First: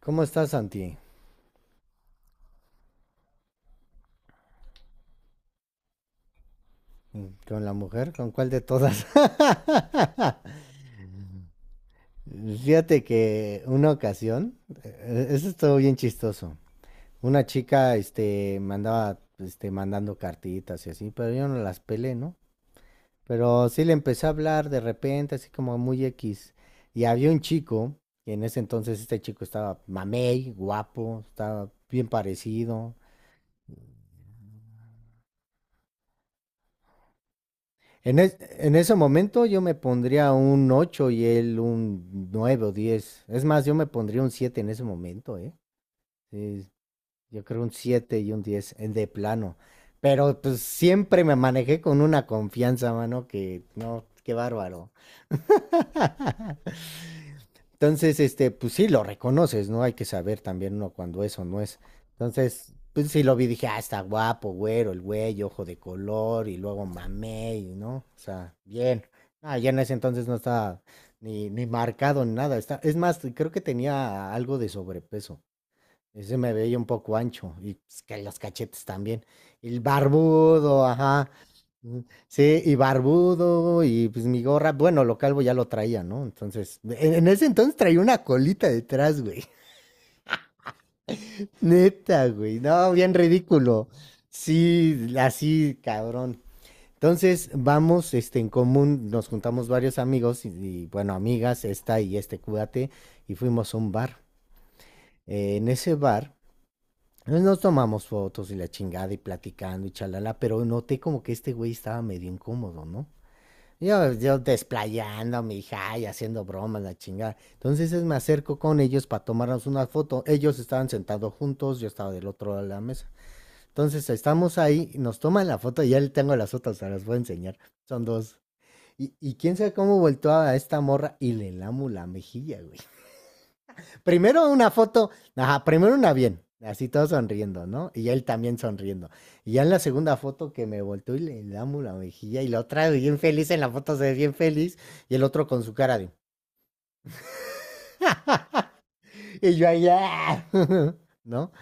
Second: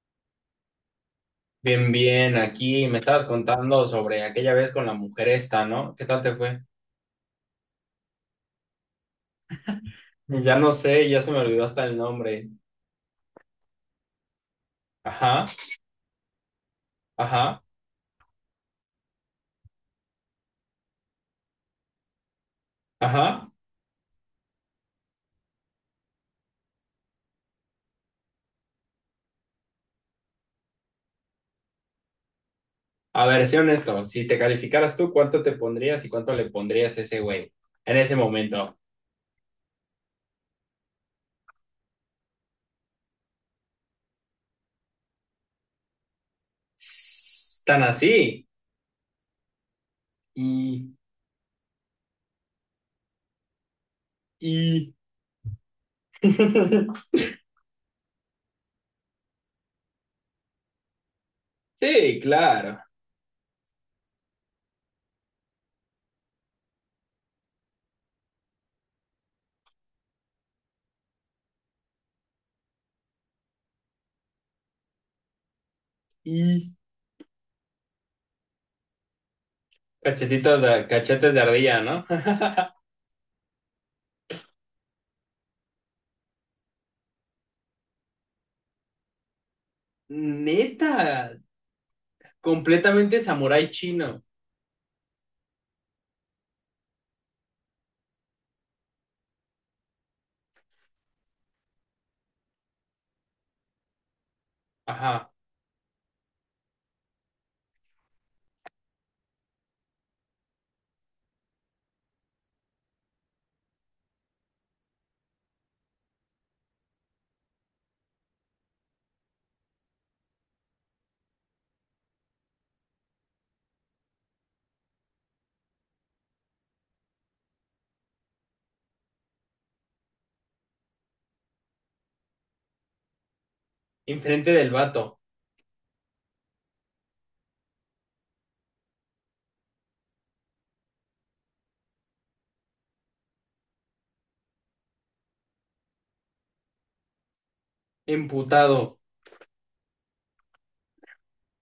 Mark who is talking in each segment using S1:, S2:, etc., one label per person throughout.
S1: ¿Cómo estás, Santi?
S2: Bien, bien, aquí me estabas contando sobre aquella vez con la mujer esta, ¿no? ¿Qué tal te fue?
S1: ¿Con la mujer? ¿Con cuál de todas?
S2: Ya no sé, ya se me olvidó hasta el nombre.
S1: Fíjate que una ocasión,
S2: Ajá,
S1: eso estuvo bien chistoso. Una
S2: ajá,
S1: chica, este, me andaba, este, mandando cartitas y así, pero yo no las pelé, ¿no?
S2: ajá.
S1: Pero sí le empecé a hablar de repente, así como muy X. Y había un chico, y en ese entonces este chico estaba mamey, guapo, estaba bien parecido.
S2: A ver, sé honesto, si te calificaras tú, ¿cuánto te pondrías y cuánto le pondrías a ese güey en ese
S1: En
S2: momento?
S1: ese momento yo me pondría un 8 y él un 9 o 10. Es más, yo me pondría un 7 en ese momento, ¿eh? Sí, yo creo un
S2: Tan
S1: 7 y un
S2: así.
S1: 10, en de plano. Pero pues
S2: Y,
S1: siempre me manejé con una confianza, mano, que no, qué bárbaro.
S2: y.
S1: Entonces, este, pues sí, lo reconoces, ¿no? Hay que saber también uno cuando eso no es.
S2: Sí,
S1: Entonces,
S2: claro.
S1: pues sí lo vi, dije, ah, está guapo, güero, el güey, ojo de color, y luego mamé, y, ¿no? O sea, bien. Ah, ya en ese entonces no estaba ni marcado ni nada. Está, es más, creo que tenía algo de sobrepeso. Ese me
S2: Y.
S1: veía un poco ancho y pues, que los cachetes también. Y el barbudo, ajá.
S2: Cachetes de ardilla,
S1: Mm.
S2: ¿no?
S1: Sí, y barbudo y pues mi gorra, bueno, lo calvo ya lo traía, ¿no? Entonces, en ese entonces traía una colita detrás, güey.
S2: Neta,
S1: Neta, güey. No, bien
S2: completamente samurái
S1: ridículo.
S2: chino.
S1: Sí, así, cabrón. Entonces, vamos, este, en común, nos juntamos varios amigos bueno, amigas, esta y este cuate, y fuimos a un bar.
S2: Ajá.
S1: En ese bar pues nos tomamos fotos y la chingada y platicando y chalala, pero noté como que este güey estaba medio incómodo, ¿no? Yo desplayándome y haciendo bromas, la chingada. Entonces me acerco con ellos para tomarnos una foto. Ellos estaban sentados juntos, yo estaba del otro lado de la mesa. Entonces estamos ahí, nos toman la foto, ya le tengo las otras, se las voy a enseñar. Son dos. Y quién sabe cómo volteó a esta morra y le lamo la mejilla, güey. Primero
S2: Enfrente
S1: una
S2: del
S1: foto,
S2: vato.
S1: ajá, primero una bien, así todos sonriendo, ¿no? Y él también sonriendo. Y ya en la segunda foto que me volteó y le damos la mejilla y la otra bien feliz, en la foto se ve bien feliz, y el otro con su cara de...
S2: Emputado.
S1: Y yo ahí, ¡ah! ¿no?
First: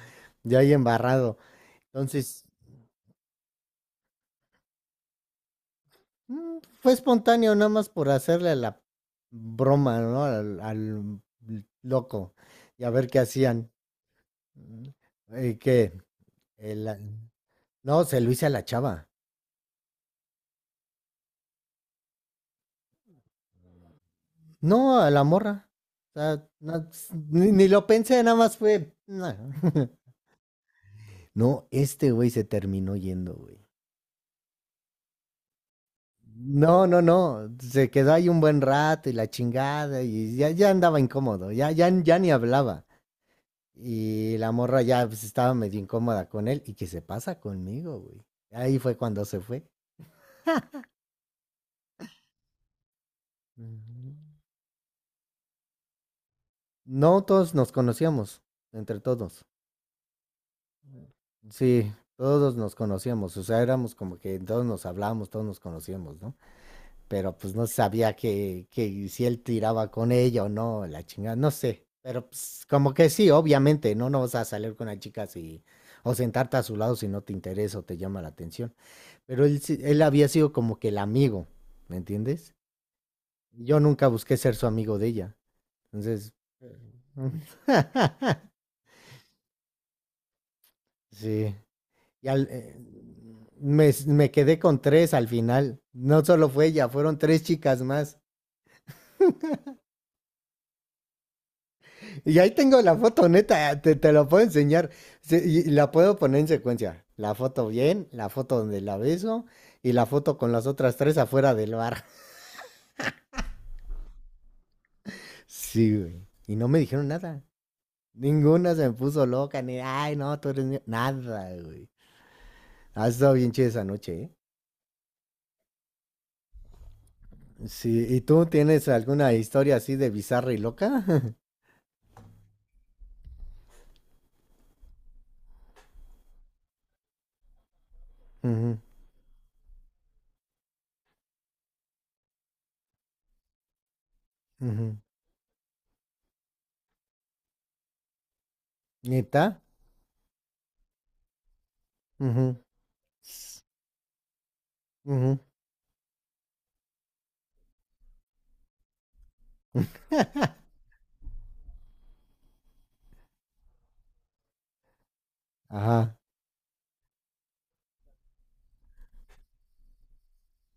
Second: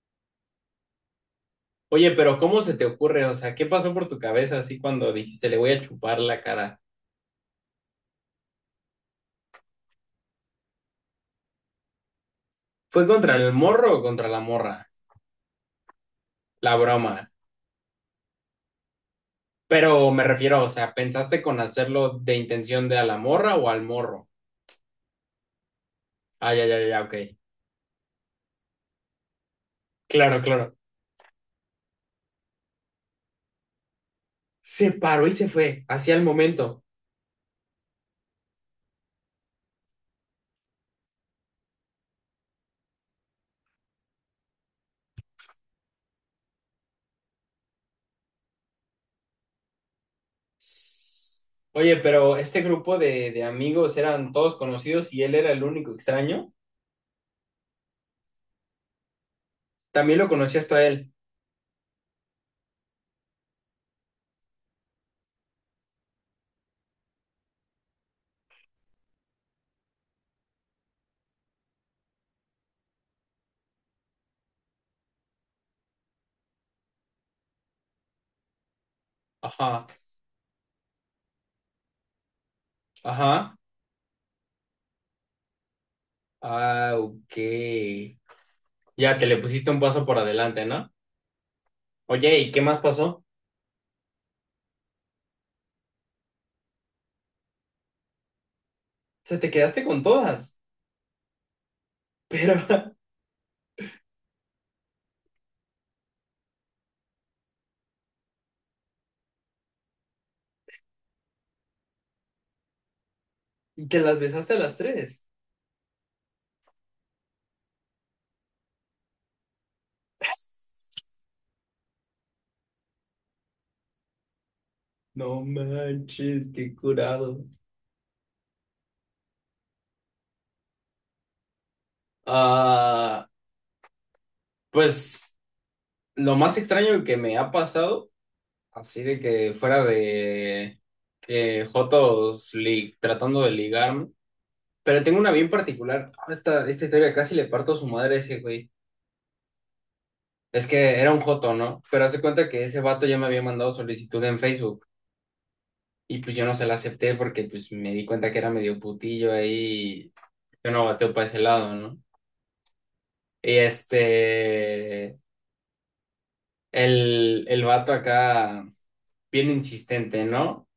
S1: Yo ahí embarrado.
S2: Oye, pero
S1: Entonces,
S2: ¿cómo se te ocurre? O sea, ¿qué pasó por tu cabeza así cuando dijiste le voy a chupar la cara?
S1: fue espontáneo nada más por hacerle la broma, ¿no? Al loco y a
S2: ¿Fue
S1: ver qué
S2: contra el
S1: hacían.
S2: morro o contra la morra?
S1: Y que...
S2: La
S1: el-
S2: broma.
S1: no, se lo hice a la chava.
S2: Pero me refiero, o sea, ¿pensaste con hacerlo de intención de a la morra o al morro?
S1: No, a la morra. O sea,
S2: Ah, ya, ya,
S1: no,
S2: ya, ok.
S1: ni lo pensé, nada más fue. No.
S2: Claro, claro.
S1: No, este güey se terminó yendo, güey.
S2: Se paró y se fue, hacia el momento.
S1: No, no, no. Se quedó ahí un buen rato y la chingada y ya andaba incómodo, ya ni hablaba. Y la morra ya pues, estaba medio incómoda con él y que se pasa conmigo, güey. Ahí fue cuando se fue.
S2: Oye, pero este grupo de, amigos eran todos conocidos y él era el único extraño.
S1: No todos nos conocíamos, entre todos.
S2: También lo conocías tú a él.
S1: Sí, todos nos conocíamos, o sea, éramos como que todos nos hablábamos, todos nos conocíamos, ¿no? Pero pues no sabía que si él tiraba con ella o no, la chingada, no sé. Pero pues como que sí, obviamente, ¿no? No vas a salir con una chica si, o sentarte a su lado si no te interesa o te llama la atención. Pero él,
S2: Ajá,
S1: él había sido como que el amigo, ¿me entiendes?
S2: ajá.
S1: Yo nunca busqué ser su amigo de ella. Entonces,
S2: Ah,
S1: eh,
S2: ok. Ya, que le pusiste un paso por adelante, ¿no?
S1: sí. Y
S2: Oye,
S1: al,
S2: ¿y qué
S1: eh,
S2: más pasó? O
S1: me quedé con tres al final. No solo fue ella, fueron tres chicas más.
S2: sea, te quedaste con todas,
S1: Y ahí
S2: pero
S1: tengo la foto, neta, te la puedo enseñar. Y la puedo poner en secuencia. La foto bien, la foto donde la beso y la foto con las otras tres afuera del bar.
S2: y que las besaste a las tres.
S1: Sí, güey. Y no me dijeron nada. Ninguna se me puso loca, ni, ay, no, tú eres mío". Nada, güey. Ha estado bien chida esa noche, ¿eh?
S2: No manches, qué curado.
S1: Sí, ¿y tú tienes alguna historia así de bizarra y loca?
S2: Ah, pues lo más extraño que me ha pasado,
S1: Ujú,
S2: así de que fuera de que Jotos tratando de ligarme,
S1: ujú.
S2: pero tengo una bien particular. Ah, esta historia casi le parto a su madre a ese güey.
S1: ¿Neta?
S2: Es que era un joto, ¿no? Pero hace cuenta
S1: Ujú.
S2: que ese vato ya me había mandado solicitud en Facebook
S1: Ujú.
S2: y pues yo no se la acepté porque pues me di cuenta que era medio putillo ahí y yo no bateo para ese lado, ¿no? Y este,
S1: Ajá.
S2: el vato acá, bien insistente, ¿no?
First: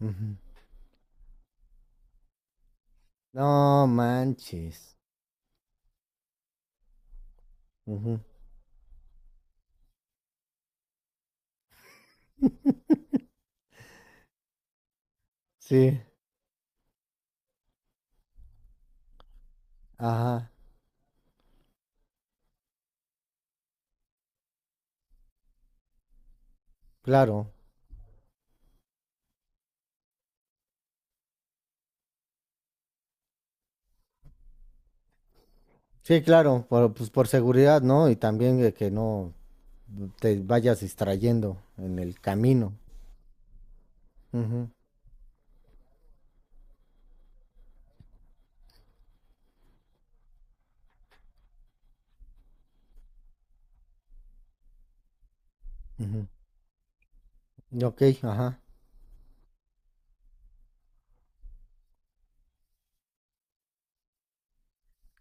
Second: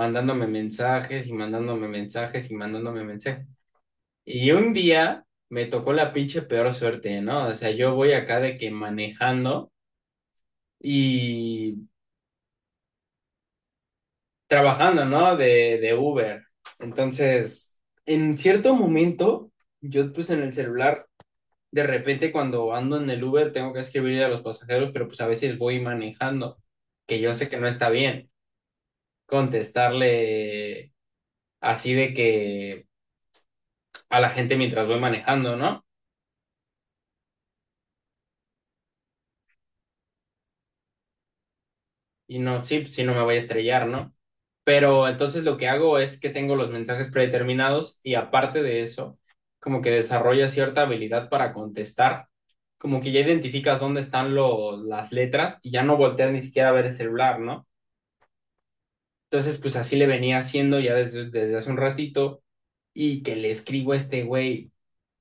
S1: Ujú.
S2: mensajes y mandándome mensajes y mandándome mensajes.
S1: No
S2: Y un
S1: manches.
S2: día me tocó la pinche peor suerte, ¿no? O sea, yo voy
S1: Ujú.
S2: acá de que manejando y trabajando, ¿no? De
S1: Sí,
S2: Uber. Entonces, en cierto momento, yo pues en
S1: ajá,
S2: el celular, de repente cuando ando en el Uber, tengo que escribirle a los pasajeros, pero pues a veces voy manejando, que yo sé
S1: claro.
S2: que no está bien contestarle así de que a la gente mientras voy manejando, ¿no?
S1: Sí, claro, por, pues por seguridad, ¿no? Y también de que no te vayas distrayendo en el
S2: Y no,
S1: camino.
S2: sí, sí, no me voy a estrellar, ¿no?
S1: Ujú,
S2: Pero entonces lo que hago es que tengo los mensajes predeterminados y aparte de eso, como que desarrolla cierta habilidad para contestar, como que ya identificas dónde están las letras y ya no
S1: ujú.
S2: volteas ni siquiera a ver el celular, ¿no?
S1: Ok, ajá.
S2: Entonces, pues así le venía haciendo ya desde hace un ratito y que le escribo a este güey,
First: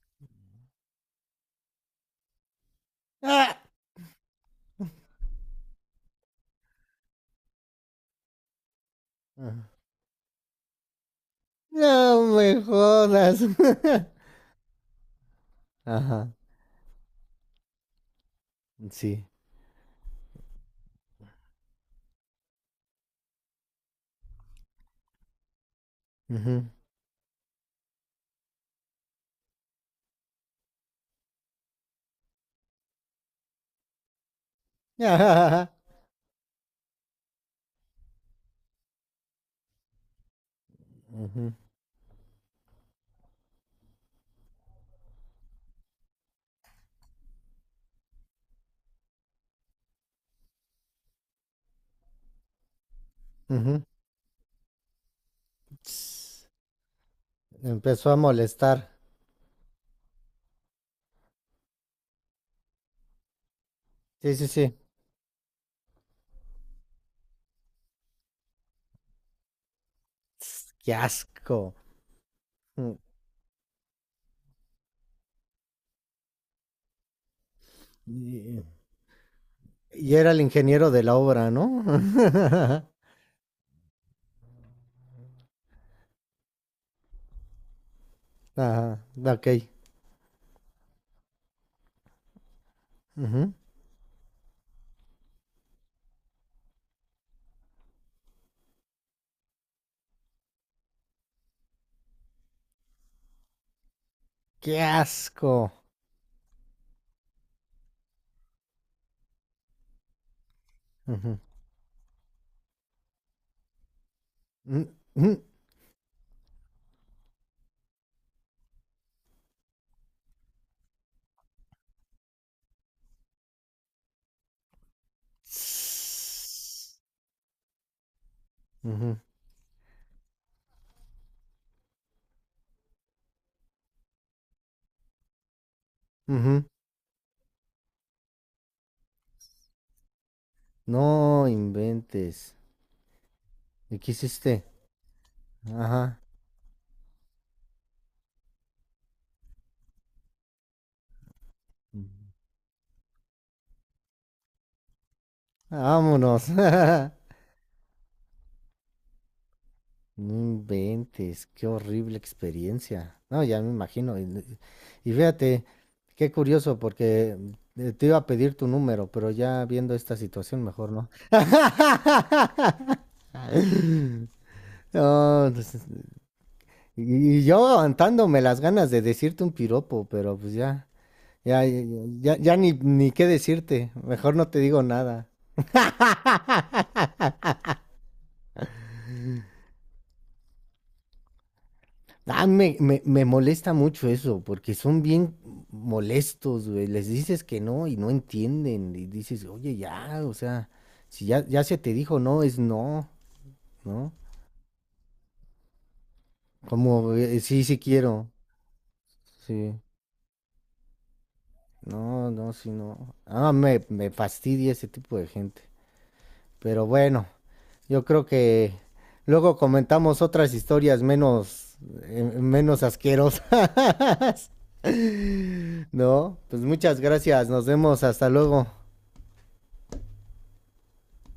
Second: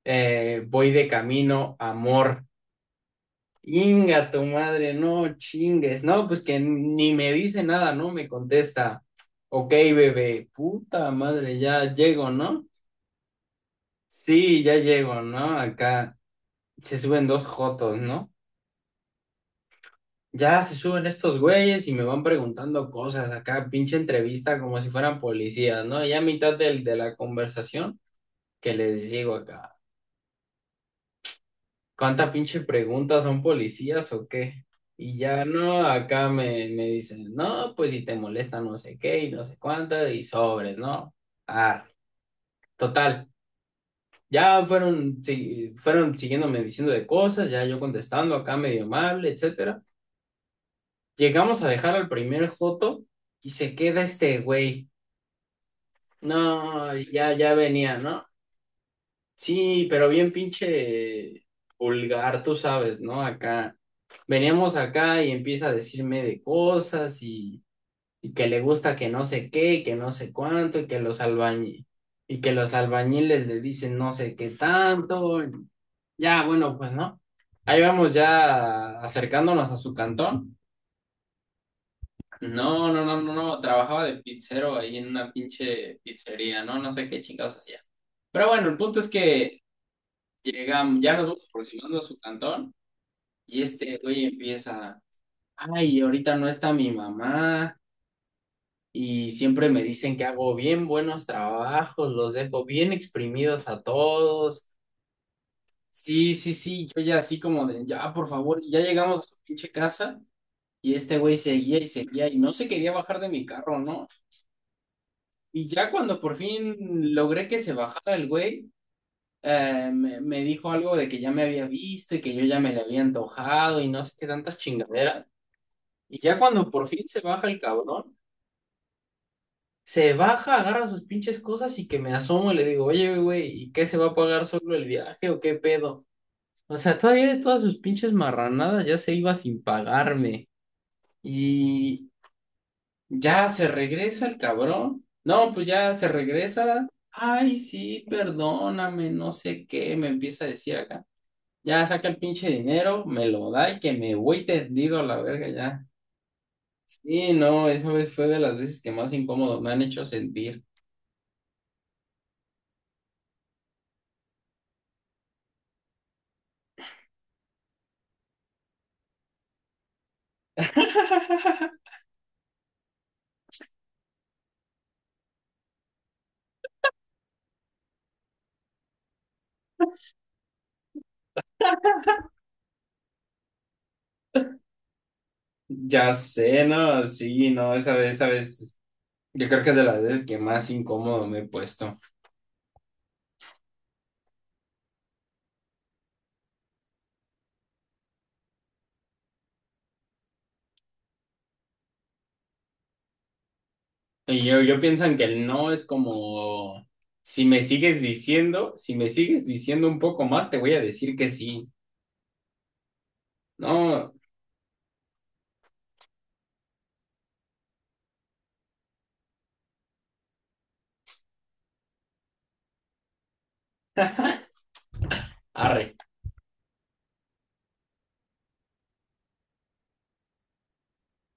S2: voy de camino, amor.
S1: ¡Ah!
S2: Inga tu madre, no chingues. No, pues que ni me dice nada, no me contesta.
S1: Ajá.
S2: Ok, bebé, puta madre, ya
S1: No
S2: llego,
S1: me
S2: ¿no?
S1: jodas.
S2: Sí, ya llego, ¿no? Acá
S1: Ajá,
S2: se suben dos jotos, ¿no?
S1: sí.
S2: Ya se suben estos güeyes y me van preguntando cosas acá, pinche entrevista como si fueran policías, ¿no? Ya a mitad
S1: Ujú.
S2: de la conversación que les digo acá. ¿Cuánta pinche pregunta son policías o qué? Y ya no, acá me dicen, no, pues si te molesta no sé qué y no sé cuánto y sobres, ¿no?
S1: Ujú,
S2: Ah, total. Ya fueron, sí, fueron siguiéndome diciendo de cosas, ya yo contestando acá medio amable, etcétera. Llegamos a dejar al primer joto y se
S1: ujú.
S2: queda este güey.
S1: Ts-
S2: No, ya, ya venía,
S1: empezó a
S2: ¿no?
S1: molestar.
S2: Sí, pero bien pinche vulgar, tú sabes, ¿no? Acá
S1: Sí, sí, sí.
S2: veníamos acá y empieza a decirme de cosas y, que le gusta que no sé qué, y que no sé
S1: Tss,
S2: cuánto,
S1: qué asco.
S2: y que los
S1: Mm.
S2: albañiles, le dicen no sé qué tanto. Ya, bueno, pues no. Ahí vamos
S1: Y,
S2: ya acercándonos a su
S1: y era el
S2: cantón.
S1: ingeniero de la obra, ¿no?
S2: No, no, no, no, no, trabajaba de pizzero ahí en una pinche pizzería, ¿no? No sé qué chingados hacía. Pero bueno, el punto
S1: Ajá,
S2: es
S1: ok.
S2: que llegan, ya nos vamos aproximando a su cantón
S1: Ujú.
S2: y este güey empieza, ay, ahorita no está mi mamá y siempre me dicen que hago bien buenos trabajos, los dejo bien exprimidos a todos.
S1: Qué asco.
S2: Sí, sí, sí, yo ya así como de, ya, por favor, ya llegamos a su pinche casa y este güey
S1: Ujú.
S2: seguía y seguía y no se quería bajar de mi carro, ¿no?
S1: Mm, mm,
S2: Y ya cuando por fin logré que se bajara el güey, me dijo algo de que ya me había visto y que yo ya me le había antojado y no sé qué tantas chingaderas. Y ya cuando por
S1: tss.
S2: fin se baja el cabrón,
S1: Ujú,
S2: se baja, agarra sus pinches cosas y que me asomo y le digo, oye, güey, ¿y qué se va a pagar solo el viaje o qué pedo?
S1: ujú.
S2: O sea, todavía de todas sus pinches marranadas ya se iba sin pagarme.
S1: No
S2: Y
S1: inventes.
S2: ya se
S1: ¿Y qué
S2: regresa el
S1: hiciste?
S2: cabrón. No, pues ya se
S1: Ajá.
S2: regresa. Ay, sí, perdóname, no sé qué, me empieza a decir acá. Ya saca el pinche dinero, me lo da y que me voy tendido a la verga ya.
S1: Vámonos.
S2: Sí, no, esa vez fue de las veces que más incómodo me han hecho
S1: No
S2: sentir.
S1: inventes, qué horrible experiencia. No, ya me imagino. Y fíjate, qué curioso, porque te iba a pedir tu número, pero ya viendo esta situación, mejor no. No, pues, y yo aguantándome las ganas de decirte un piropo, pero pues ya, ya, ya ni qué decirte. Mejor no te digo nada.
S2: Ya sé, no, sí, no, esa vez, yo creo que es de las veces que más incómodo me he puesto.
S1: Ah, me molesta mucho eso, porque son bien molestos, güey. Les dices que no y no entienden. Y dices, oye, ya, o sea, si ya se te dijo no, es no, ¿no?
S2: Y yo pienso en que el no es como,
S1: Como,
S2: si me
S1: sí, sí
S2: sigues
S1: quiero,
S2: diciendo, si me sigues
S1: sí.
S2: diciendo un poco más, te voy a decir que sí.
S1: No, no, sí, no. Ah, me
S2: No,
S1: fastidia ese tipo de gente. Pero bueno, yo creo que luego comentamos otras historias menos, menos asquerosas.
S2: arre.
S1: No, pues muchas gracias. Nos vemos. Hasta luego.